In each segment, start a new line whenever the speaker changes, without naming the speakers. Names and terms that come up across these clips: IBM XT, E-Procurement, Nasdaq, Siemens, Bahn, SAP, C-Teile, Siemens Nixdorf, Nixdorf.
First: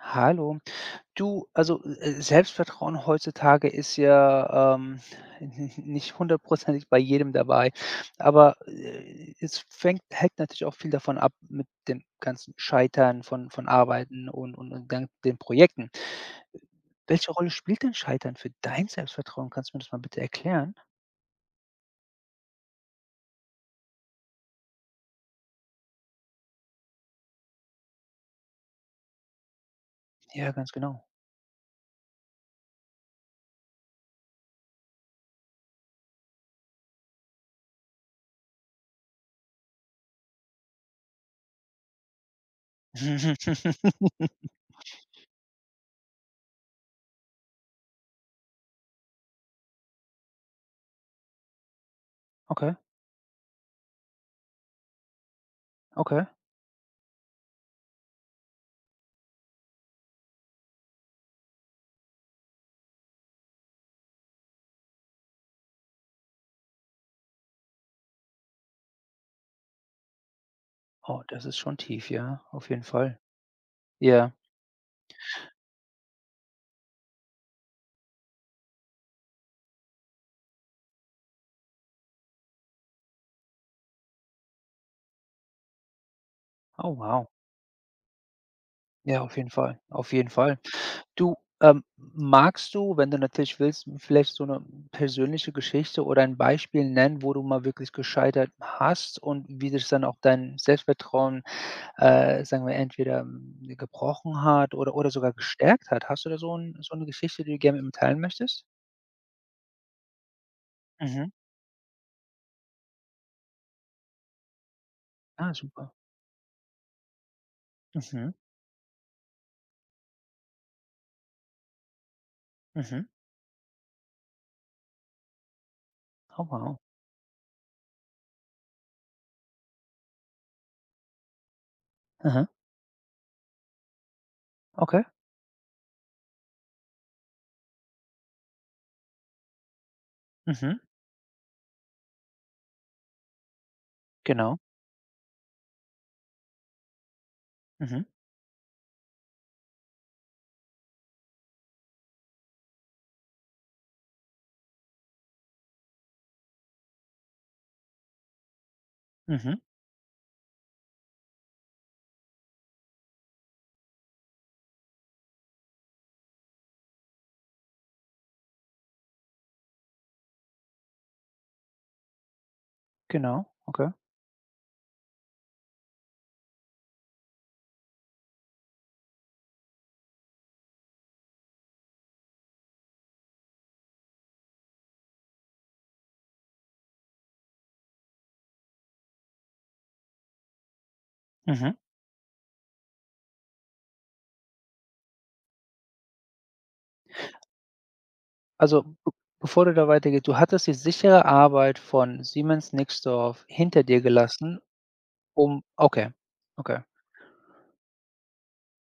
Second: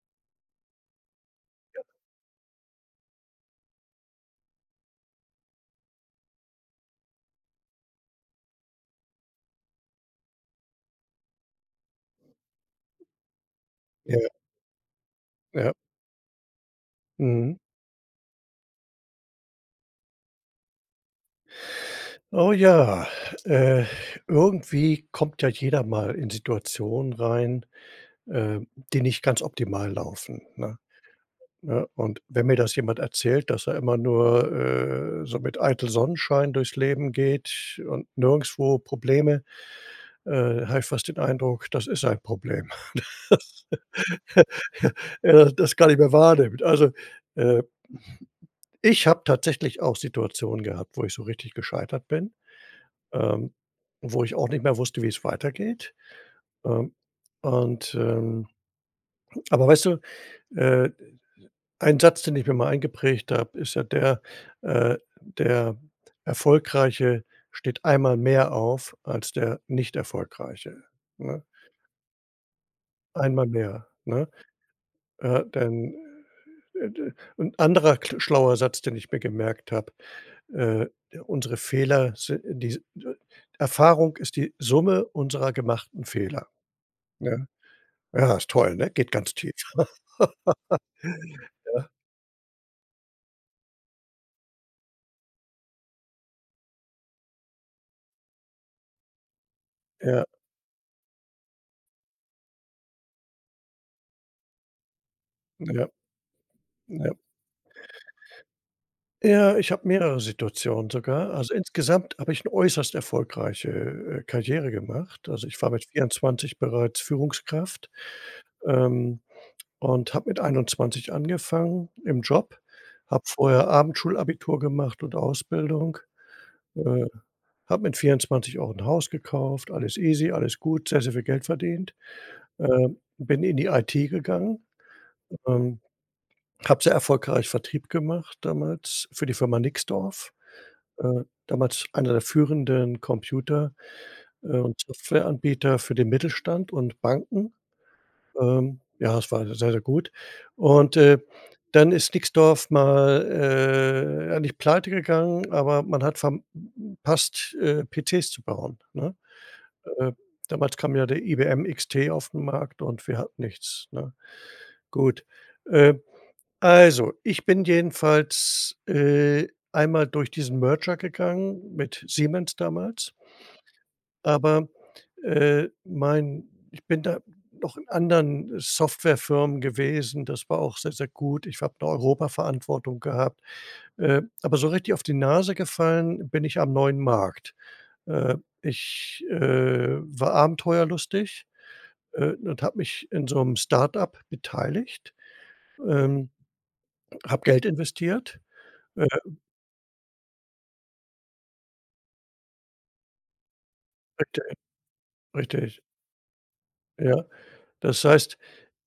Hallo. Du, Selbstvertrauen heutzutage ist ja, nicht hundertprozentig bei jedem dabei, aber, es fängt hängt natürlich auch viel davon ab mit dem ganzen Scheitern von
Ja,
Arbeiten und dann den
ja.
Projekten. Welche Rolle
Mhm.
spielt denn Scheitern für dein Selbstvertrauen? Kannst du mir das mal bitte erklären?
Oh ja, äh, irgendwie kommt ja jeder mal in Situationen rein, äh, die nicht ganz optimal laufen,
Ja, ganz
ne?
genau.
Ne? Und wenn mir das jemand erzählt, dass er immer nur, so mit eitel Sonnenschein durchs Leben geht und nirgendswo Probleme, habe ich fast den Eindruck, das ist ein Problem. Das kann ich mir wahrnimmt. Also, äh, ich habe tatsächlich auch Situationen gehabt, wo ich so richtig gescheitert bin.
Okay,
ähm, Wo ich auch nicht mehr wusste, wie es weitergeht.
okay.
Ähm, und, aber weißt du, äh, ein Satz, den ich mir mal eingeprägt habe, ist ja der, „Der Erfolgreiche steht einmal mehr auf als der Nicht-Erfolgreiche",
Oh,
ne?
das ist schon tief, ja, auf jeden Fall.
Einmal mehr, ne?
Ja.
Denn, d 'n anderer kl schlauer Satz, den ich mir gemerkt habe, äh: „Unsere Fehler si die äh, Erfahrung ist die Summe unserer gemachten Fehler",
Oh, wow.
ja? Ja, ist toll, ne? Geht
Ja,
ganz
auf jeden
tief.
Fall, auf jeden Fall. Du,
Ja,
magst du, wenn du natürlich willst, vielleicht so eine persönliche Geschichte oder ein Beispiel nennen, wo du mal wirklich gescheitert hast und wie sich dann auch
ja,
dein Selbstvertrauen, sagen wir, entweder, hm, gebrochen hat oder sogar
ja,
gestärkt hat? Hast du da so 'ne
ja.
Geschichte, die du gerne mit mir teilen möchtest?
Ja, ich habe mehrere Situationen
Mhm.
sogar. Also, insgesamt habe ich 'ne äußerst erfolgreiche, Karriere gemacht. Also,
Ah,
ich war mit
super.
24 bereits Führungskraft,
Mhm.
ähm, und habe mit 21 angefangen im Job,
Mhm.
habe vorher Abendschulabitur gemacht und Ausbildung,
Oh, wow.
äh, habe mit 24 auch 'n Haus gekauft, alles easy, alles gut, sehr, sehr viel Geld verdient.
Aha.
Bin in die IT gegangen.
Okay.
ähm Habe sehr erfolgreich Vertrieb gemacht damals für die Firma Nixdorf,
Mhm.
damals einer der führenden Computer
Genau.
und Softwareanbieter für den Mittelstand und Banken.
Mhm.
Ja, es war sehr, sehr gut. Und, dann ist Nixdorf mal, ja, nicht pleite gegangen, aber man hat verpasst passt, PCs zu bauen, ne?
Mhm.
Äh, Damals kam ja der IBM XT auf den Markt und wir hatten nichts, ne? Gut, äh also, ich bin jedenfalls, einmal durch diesen Merger gegangen mit Siemens damals,
Genau. Okay.
aber, mein ich bin da noch in anderen Softwarefirmen gewesen. Das war auch sehr, sehr gut. Ich habe 'ne Europaverantwortung gehabt. Aber so richtig auf die Nase gefallen bin ich am neuen Markt. Äh, ich, war abenteuerlustig,
Mhm.
und habe mich in so einem Start-up beteiligt, ähm, habe Geld investiert.
Also,
äh
be bevor du da weitergehst, du hattest die sichere Arbeit von Siemens Nixdorf hinter dir gelassen, um
Richtig,
okay, okay.
ja. Das heißt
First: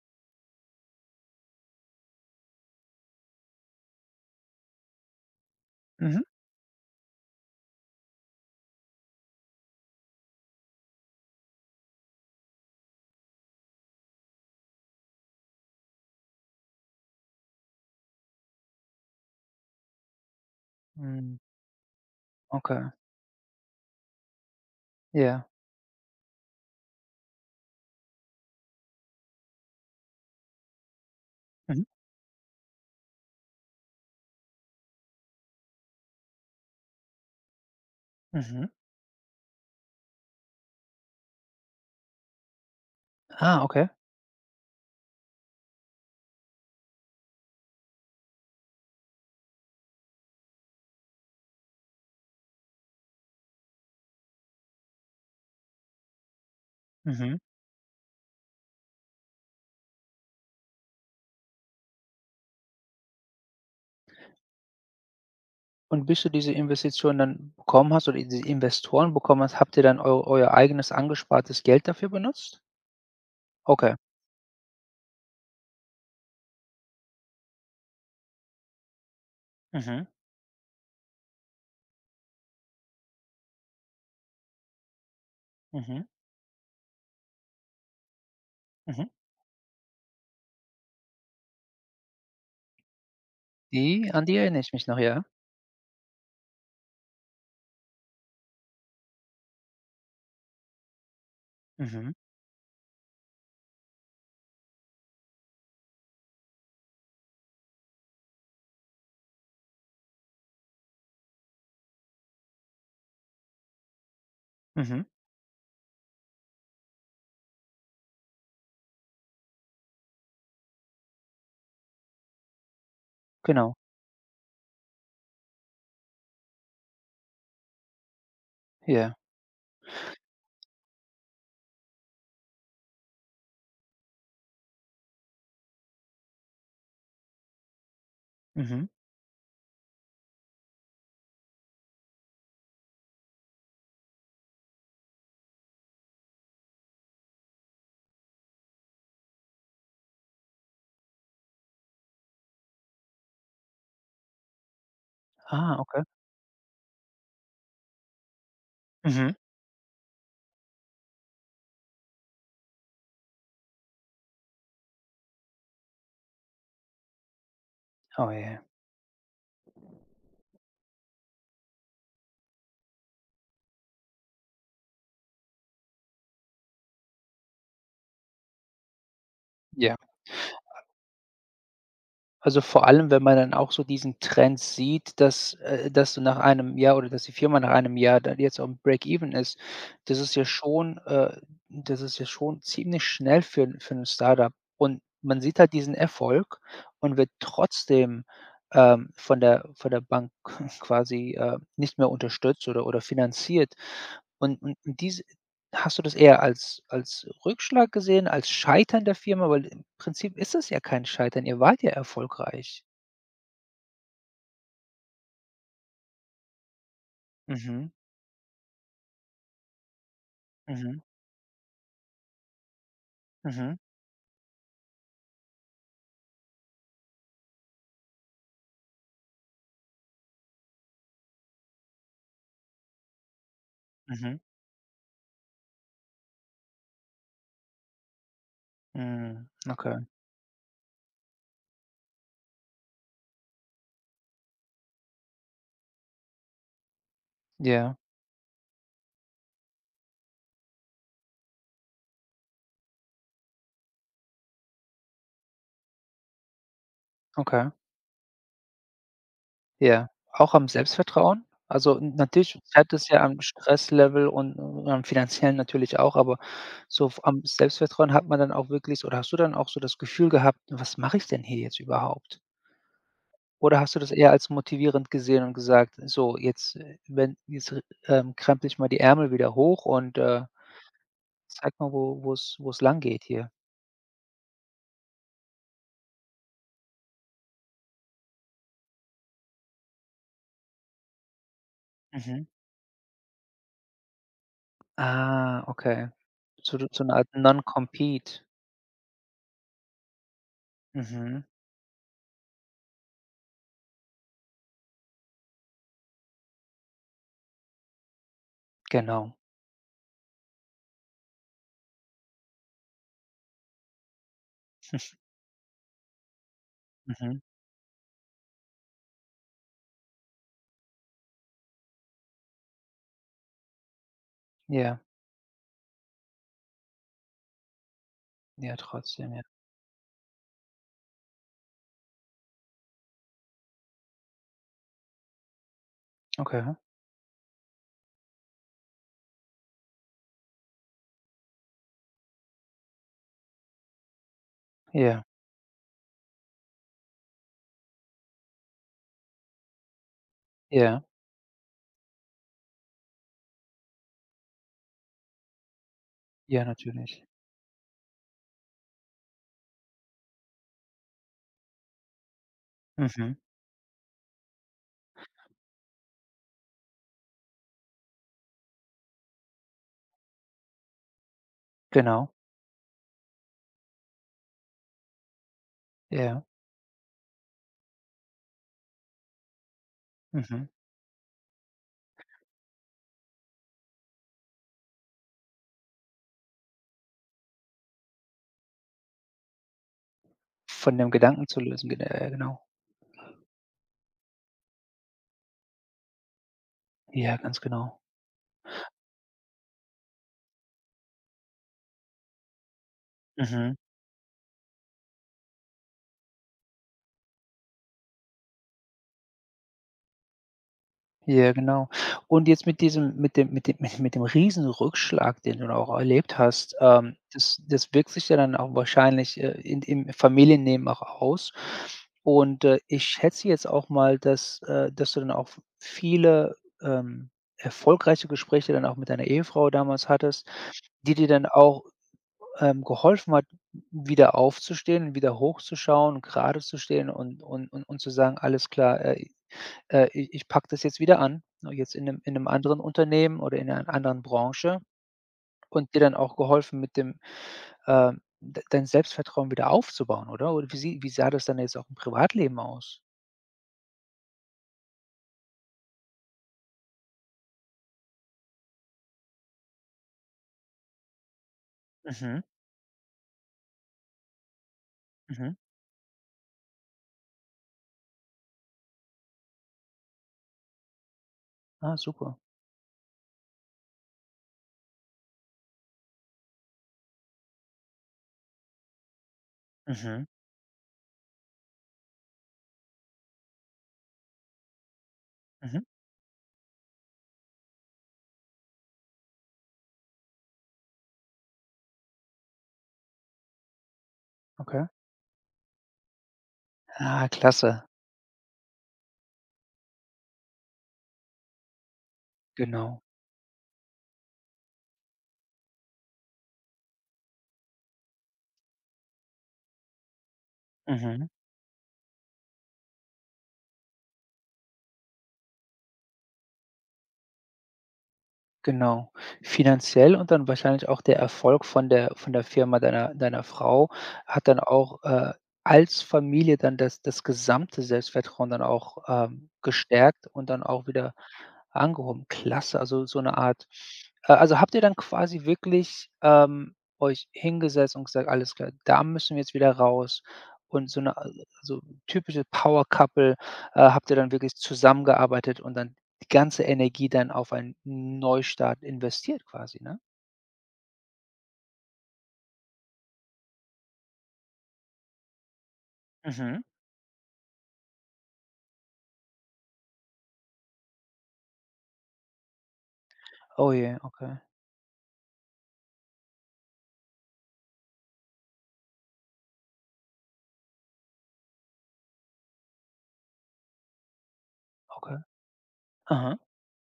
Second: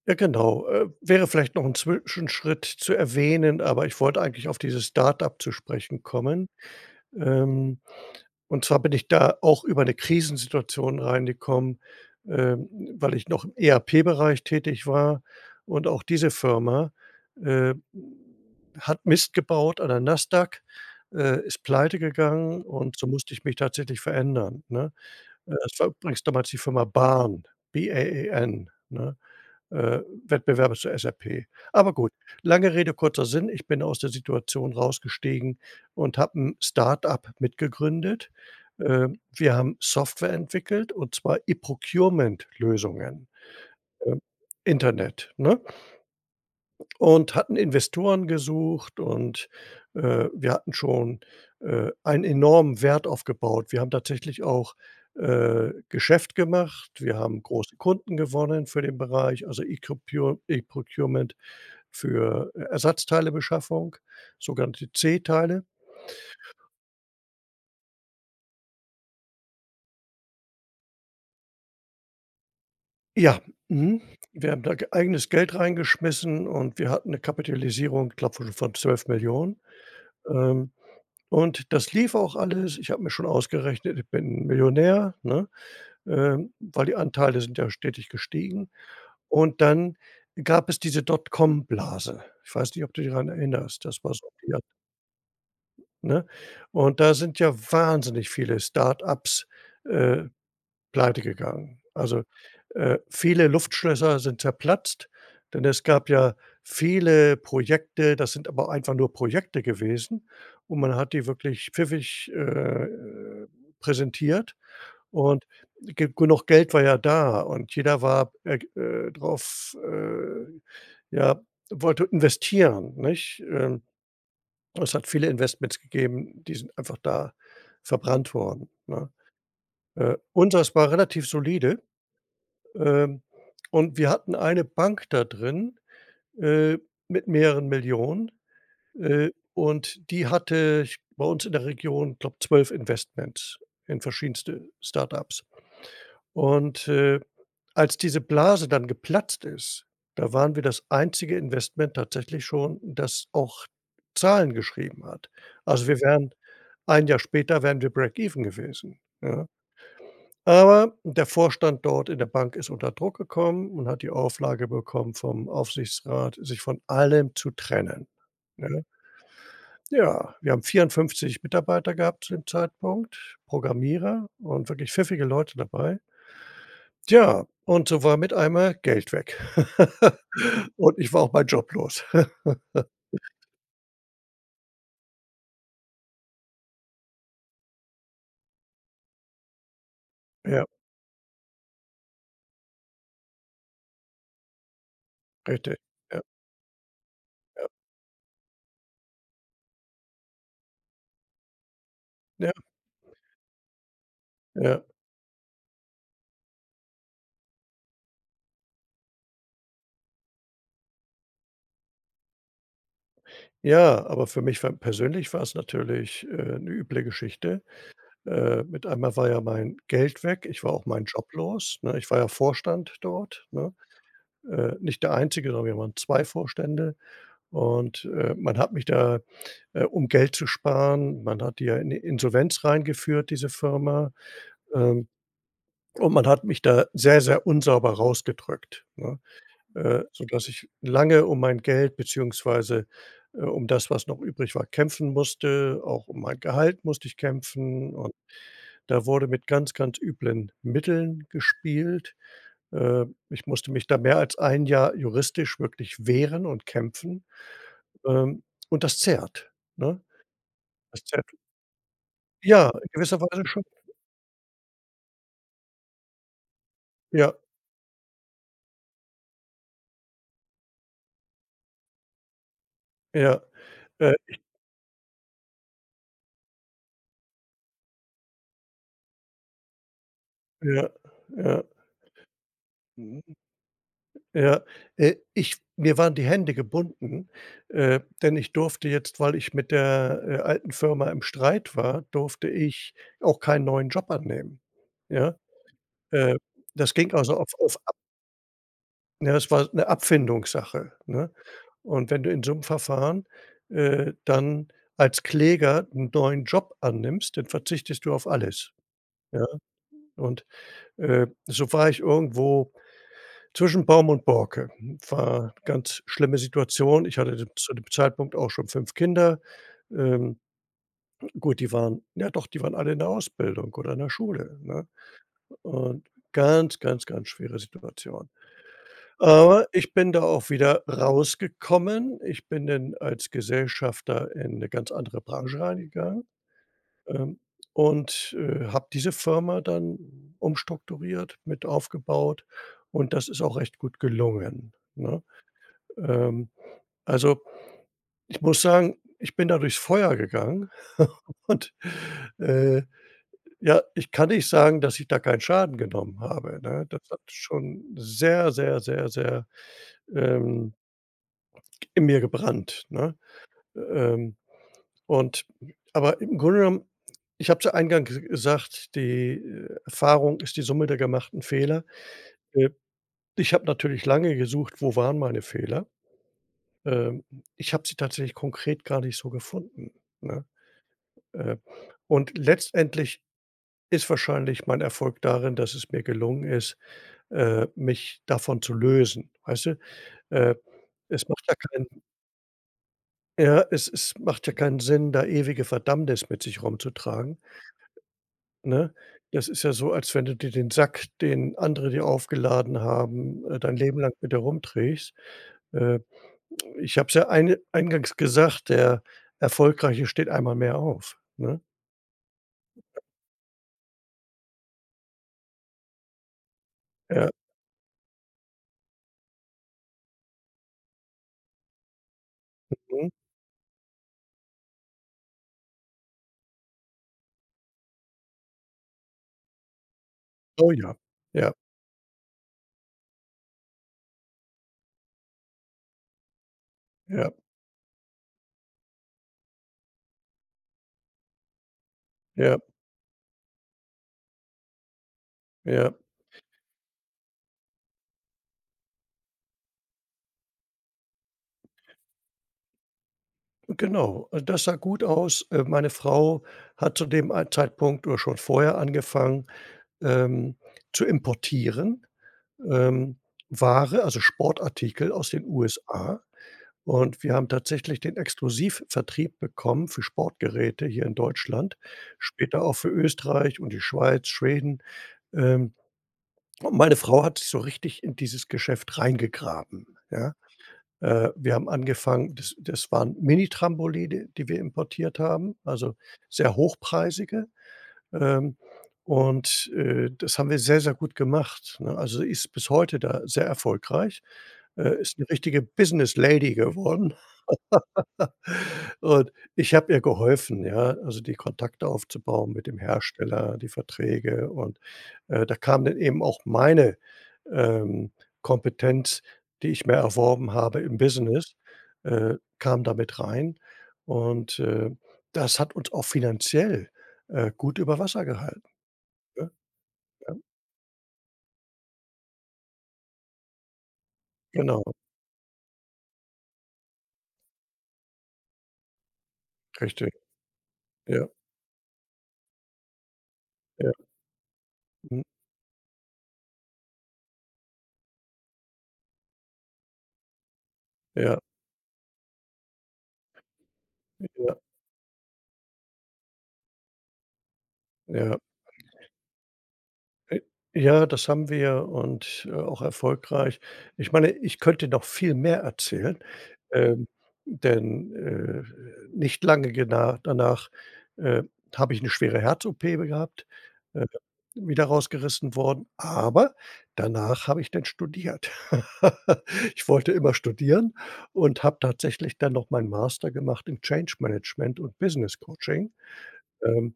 ja genau, wäre vielleicht noch 'n Zwischenschritt zu erwähnen, aber ich wollte eigentlich auf dieses Start-up zu sprechen
Mhm.
kommen. Ähm, und zwar bin ich da auch über 'ne Krisensituation reingekommen, ähm, weil ich noch im ERP-Bereich tätig war und auch diese Firma, äh, hat Mist gebaut an der Nasdaq,
Hm,
ist pleitegegangen
okay.
und so musste ich mich tatsächlich verändern, ne?
Ja.
Es war übrigens damals die Firma Bahn, BAEN, ne, Wettbewerber zur SAP.
Mhm,
Aber gut, lange Rede, kurzer Sinn. Ich bin aus der Situation rausgestiegen und habe 'n Start-up mitgegründet.
mhm.
Wir haben Software entwickelt und zwar E-Procurement-Lösungen,
Ah, okay.
ähm, Internet, ne? Und hatten Investoren gesucht und, wir hatten schon, einen enormen Wert aufgebaut. Wir haben tatsächlich auch, Geschäft gemacht. Wir
Mhm.
haben große Kunden gewonnen für den Bereich, also E-Procurement für Ersatzteilebeschaffung, sogenannte C-Teile.
Und bis du diese Investition dann bekommen hast oder diese Investoren bekommen hast, habt ihr dann eu euer eigenes angespartes Geld dafür benutzt?
Ja,
Okay.
mhm. Wir haben da ge eigenes Geld reingeschmissen und wir hatten eine Kapitalisierung, glaube ich, von 12 Millionen.
Mhm,
Ähm Und das lief auch alles. Ich habe mir schon ausgerechnet, ich bin Millionär, ne?
mhm,
Weil die Anteile sind ja stetig gestiegen.
mhm.
Und dann gab es diese Dotcom-Blase. Ich weiß nicht, ob du dich daran erinnerst. Das
Die
war
an
so,
die
ja,
erinnere ich mich noch, ja.
ne? Und da sind ja wahnsinnig viele Start-ups äh pleitegegangen.
Mhm,
Also, viele Luftschlösser sind zerplatzt, denn es gab ja viele Projekte, das sind aber einfach nur Projekte gewesen und man hat die wirklich pfiffig, präsentiert
mhm.
und ge genug Geld war ja da und jeder war, drauf, ja, wollte investieren, nicht?
Genau,
Es hat viele Investments gegeben, die sind einfach da verbrannt worden, ne?
ja.
Unseres war relativ solide. Ähm, und wir hatten eine Bank da drin, äh, mit mehreren Millionen,
Mhm.
und die hatte ich bei uns in der Region, glaube 12 Investments in verschiedenste Startups. Und, als diese Blase dann geplatzt ist, da waren wir das einzige Investment tatsächlich schon, das auch Zahlen geschrieben hat.
Ah,
Also, wir
okay.
wären ein Jahr später wären wir Break-even gewesen,
Mhm.
ja? Aber der Vorstand dort in der Bank ist unter Druck gekommen und hat die Auflage bekommen vom Aufsichtsrat, sich von allem zu trennen,
Oh, ja.
ne? Ja, wir haben 54 Mitarbeiter gehabt zu dem Zeitpunkt, Programmierer und wirklich pfiffige Leute dabei. Tja, und so war mit einmal Geld weg.
Ja.
Und ich war auch meinen Job los.
Also, vor allem, wenn man dann auch so diesen Trend sieht, dass dass du nach einem Jahr oder dass die Firma nach einem Jahr dann jetzt aufm Break-even ist. Das ist ja
Ja,
schon das ist ja schon ziemlich schnell für 'n für ein Startup. Und man sieht halt
richtig.
diesen
Ja,
Erfolg und wird trotzdem, von der Bank quasi, nicht mehr
ja,
unterstützt oder finanziert. Und und
ja.
und diese hast du das eher als Rückschlag gesehen, als Scheitern der Firma? Weil im Prinzip ist es ja kein Scheitern, ihr wart ja erfolgreich.
Ja, aber für mich war persönlich war's natürlich, 'ne üble Geschichte.
Mhm,
Mit einmal war ja mein Geld weg, ich war auch
mhm,
meinen Job los, ne? Ich war ja Vorstand dort, ne?
mhm,
Nicht der Einzige, sondern wir waren 2 Vorstände und, man hat mich da, um Geld zu sparen man hat die ja in die Insolvenz reingeführt, diese Firma,
mhm,
ähm, und man hat mich da sehr, sehr unsauber rausgedrückt, ne?
mhm. Okay.
Sodass ich lange um mein Geld beziehungsweise, um das, was noch übrig war, kämpfen musste. Auch um mein Gehalt musste ich kämpfen,
Ja,
da wurde mit ganz, ganz üblen Mitteln gespielt. Ich musste mich da mehr als ein Jahr juristisch wirklich wehren und kämpfen,
okay.
ähm, und das zehrt, ne?
Ja. Auch am
Das zehrt.
Selbstvertrauen? Also, n natürlich
Ja, in
scheitert es
gewisser
ja am
Weise schon.
Stresslevel und am Finanziellen natürlich auch, aber so f
Ja,
am Selbstvertrauen hat man dann auch wirklich oder hast du dann auch so das Gefühl gehabt: „Was mache ich denn hier jetzt überhaupt?“
ja,
Oder hast du das
äh,
eher als motivierend gesehen und gesagt: „So, jetzt, wenn jetzt r krempel ich mal die Ärmel wieder hoch und,
ja, ja,
zeig mal, wo wo es wo's wo's
Mhm.
langgeht hier.“
Ja. Ich Mir waren die Hände gebunden, denn ich durfte jetzt, weil ich mit der, alten Firma im Streit war,
Mhm.
durfte ich auch keinen neuen Job annehmen, ja?
Ah, okay.
Äh,
So
Das
'ne
ging
Art
also auf auf.
Non-Compete.
Ja, es war 'ne Abfindungssache, ne?
Mhm,
Und wenn du in so 'nem Verfahren, dann als Kläger 'n neuen Job annimmst, dann verzichtest du auf alles,
genau.
ja? Und, so war ich irgendwo zwischen Baum und Borke. War ganz schlimme Situation. Ich hatte
Mhm.
d zu dem Zeitpunkt auch schon 5 Kinder. Ähm, gut, die waren alle in der Ausbildung oder in der Schule, ne?
Ja,
Und ganz, ganz, ganz schwere Situation.
ja, trotzdem, ja.
Aber ich bin da auch wieder rausgekommen. Ich bin dann als Gesellschafter in 'ne ganz andere Branche reingegangen,
Okay.
ähm, habe diese Firma dann umstrukturiert, mit aufgebaut und das ist auch recht gut gelungen, ne?
Ja,
Ähm, also, ich muss sagen, ich bin da durchs Feuer gegangen
ja,
und, äh, ja, ich kann nicht sagen, dass ich da keinen Schaden genommen habe,
ja,
ne? Das hat
natürlich.
schon sehr, sehr, sehr, sehr, ähm in mir gebrannt, ne?
Mhm,
Ähm, und aber im Grunde genommen ich habe es ja eingangs gesagt, die, Erfahrung ist die Summe der gemachten Fehler.
genau.
Äh, Ich habe natürlich lange gesucht, wo waren meine Fehler.
Ja,
Ähm, Ich habe sie tatsächlich konkret gar nicht so gefunden, ne?
mhm.
Äh, und letztendlich ist wahrscheinlich mein Erfolg darin, dass es mir gelungen ist, mich davon zu lösen, weißt du? Äh,
Von dem
es macht
Gedanken
ja
zu
keinen
lösen, genau.
Ja, es macht ja keinen Sinn, da ewige Verdammnis mit sich
Ja,
rumzutragen,
ganz genau.
ne? Das ist ja so, als wenn du dir den Sack, den andere dir aufgeladen haben,
Mhm.
dein Leben lang mit dir rumträgst. Äh, Ich habe es ja eine eingangs gesagt, der Erfolgreiche steht einmal mehr auf,
Ja,
ne?
genau. Und jetzt mit diesem mit dem Riesenrückschlag, den du da auch erlebt hast,
Ja,
das wirkt sich ja dann auch wahrscheinlich, in im Familienleben auch aus. Und, ich
mhm.
schätze jetzt auch mal, dass, dass du dann auch viele, ähm, erfolgreiche Gespräche dann auch mit deiner Ehefrau damals hattest,
Oh ja.
die dir dann
Ja,
auch, geholfen hat, wieder aufzustehen, wieder hochzuschauen, gerade zu stehen
ja,
und zu sagen: „Alles klar, i ich packe das jetzt wieder an, ne, jetzt in einem in 'nem
ja,
anderen Unternehmen oder in einer anderen Branche
ja,
und dir dann auch geholfen, mit dem, äh d dein Selbstvertrauen wieder aufzubauen, oder? Oder wie sah das dann jetzt auch im Privatleben aus?
genau. Also, das sah gut aus. Meine Frau hat zu dem Zeitpunkt oder schon vorher angefangen, ähm, zu importieren.
Mhm,
ähm, Ware, also Sportartikel aus den
mhm.
USA. Und wir haben tatsächlich den Exklusivvertrieb bekommen für Sportgeräte hier in Deutschland,
Ah, super.
später auch für Österreich und die Schweiz, Schweden. Ähm, und meine Frau hat sich so richtig in dieses Geschäft reingegraben,
Mhm,
ja. Wir haben angefangen. Das, das waren Mini-Trampoline, die wir importiert haben,
mhm,
also sehr hochpreisige. Ähm, Das haben wir sehr, sehr gut gemacht, ne? Also, sie ist bis heute da sehr erfolgreich.
okay.
Ist 'ne richtige Business Lady geworden
Ah, klasse,
und ich habe ihr geholfen, ja, also die Kontakte aufzubauen mit dem
genau.
Hersteller, die Verträge und, da kam dann eben auch meine, ähm, Kompetenz, die ich mir erworben habe im
Mhm.
Business, kam da mit rein und, das hat uns auch finanziell, gut über Wasser gehalten,
Genau.
ne?
Finanziell und
Ja,
dann wahrscheinlich auch der Erfolg von der Firma deiner Frau hat dann
genau,
auch, als Familie dann das gesamte Selbstvertrauen dann auch,
richtig.
gestärkt und dann auch wieder
Ja,
Angehoben, klasse, also so eine Art
ja,
also habt ihr dann
mhm,
quasi wirklich, euch hingesetzt und gesagt: „Alles klar, da müssen wir jetzt wieder raus.“ Und so eine al
ja,
so typische Power Couple, habt ihr dann wirklich
ja,
zusammengearbeitet und dann die ganze Energie dann auf einen
ja.
Neustart investiert quasi, ne?
Äh, ja, das haben wir und, auch erfolgreich. Ich meine, ich könnte noch viel mehr erzählen,
Mhm.
ähm, denn, nicht lange gena danach, äh, habe ich eine schwere Herz-OP gehabt,
Oh je,
äh,
okay,
wieder rausgerissen worden, aber danach habe ich dann studiert. Ich wollte immer studieren und habe tatsächlich dann noch meinen Master gemacht in Change Management und
okay.
Business Coaching.
Aha,
Ähm,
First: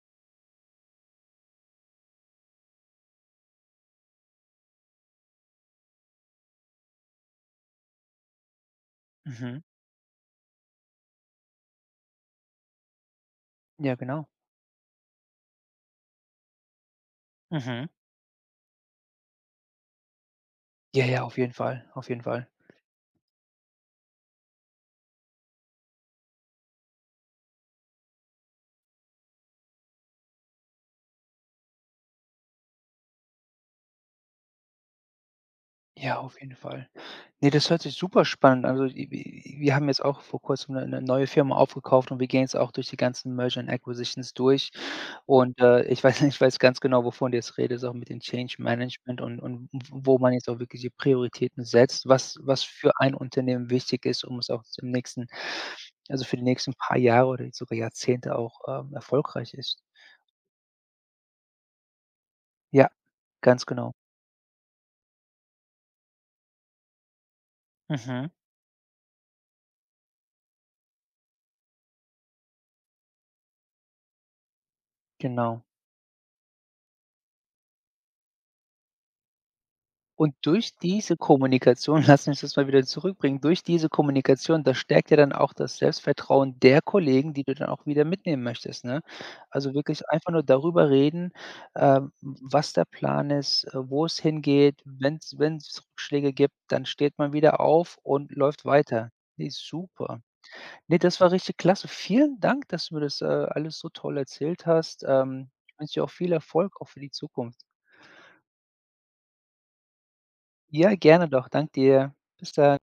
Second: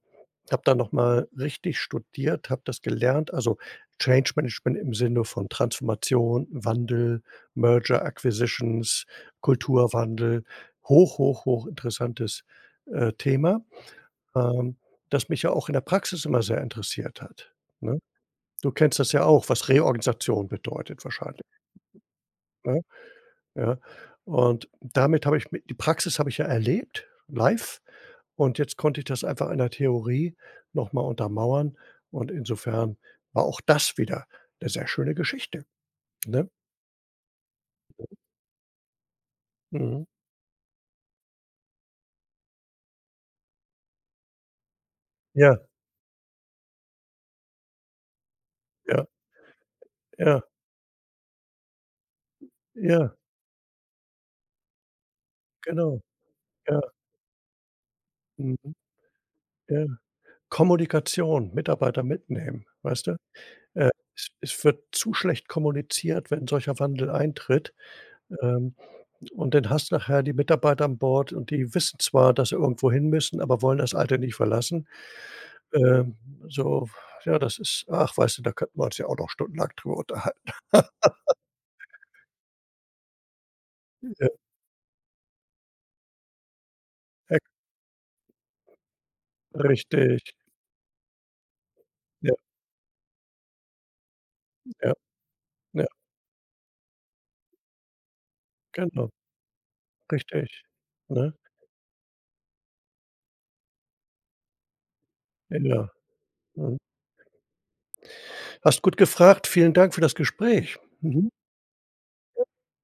Habe dann noch mal richtig studiert, habe das gelernt, also Change Management im Sinne von Transformation, Wandel, Merger, Acquisitions,
mhm.
Kulturwandel. Hoch, hoch, hochinteressantes, Thema,
Ja, genau.
ähm, das mich ja auch in der Praxis immer sehr interessiert hat,
Mhm.
ne? Du kennst das ja auch, was Reorganisation bedeutet
Ja, ja, auf
wahrscheinlich,
jeden Fall, auf jeden Fall.
ne? Ja, und damit habe ich mi die Praxis habe ich ja erlebt, live. Und jetzt konnte ich das einfach in der Theorie noch mal untermauern und insofern war auch das wieder eine sehr schöne Geschichte,
Ja, auf
ne?
jeden Fall. Ne, das hört sich super spannend an. Also, i wi wir haben jetzt
Mhm.
auch vor Kurzem eine neue Firma aufgekauft und wir gehen jetzt auch durch die ganzen Merger and Acquisitions durch. Und,
Ja,
ich weiß ich weiß ganz genau, wovon du jetzt redest, auch mit dem Change
ja,
Management und wo man
ja,
jetzt auch wirklich die Prioritäten setzt, was für ein
ja,
Unternehmen wichtig ist, um es auch im nächsten
genau.
also, für die nächsten
Ja,
paar Jahre oder sogar Jahrzehnte auch,
mhm,
erfolgreich ist.
ja. Kommunikation, Mitarbeiter mitnehmen,
Ja,
weißt du?
ganz
Äh,
genau.
es wird zu schlecht kommuniziert, wenn solcher Wandel eintritt,
Mhm,
ähm, und dann hast du nachher die Mitarbeiter an Bord und die wissen zwar, dass sie irgendwo hin müssen, aber wollen das Alte nicht verlassen.
genau.
Ähm, so, ja, das ist ach, weißt du, da könnten wir uns ja auch noch stundenlang drüber
Und
unterhalten.
durch diese Kommunikation lass mich das mal wieder zurückbringen, durch diese
Ja,
Kommunikation, das stärkt ja dann auch das Selbstvertrauen der Kollegen,
ex
die du dann auch wieder mitnehmen möchtest, ne? Also, wirklich
richtig.
einfach nur darüber reden, ähm,
Ja,
was der Plan ist, wo es hingeht.
ja,
Wenn es
ja,
Rückschläge gibt, dann steht man wieder auf und läuft weiter.
genau,
Ne, super.
richtig,
Ne, das war
ne?
richtig klasse. Vielen Dank, dass du mir das, alles so toll erzählt hast. Ich
Ja,
wünsche dir auch viel
mhm.
Erfolg, auch für die Zukunft.
Hast gut gefragt. Vielen Dank für das Gespräch.
Ja, gerne
Mhm.
doch. Dank dir. Bis dann.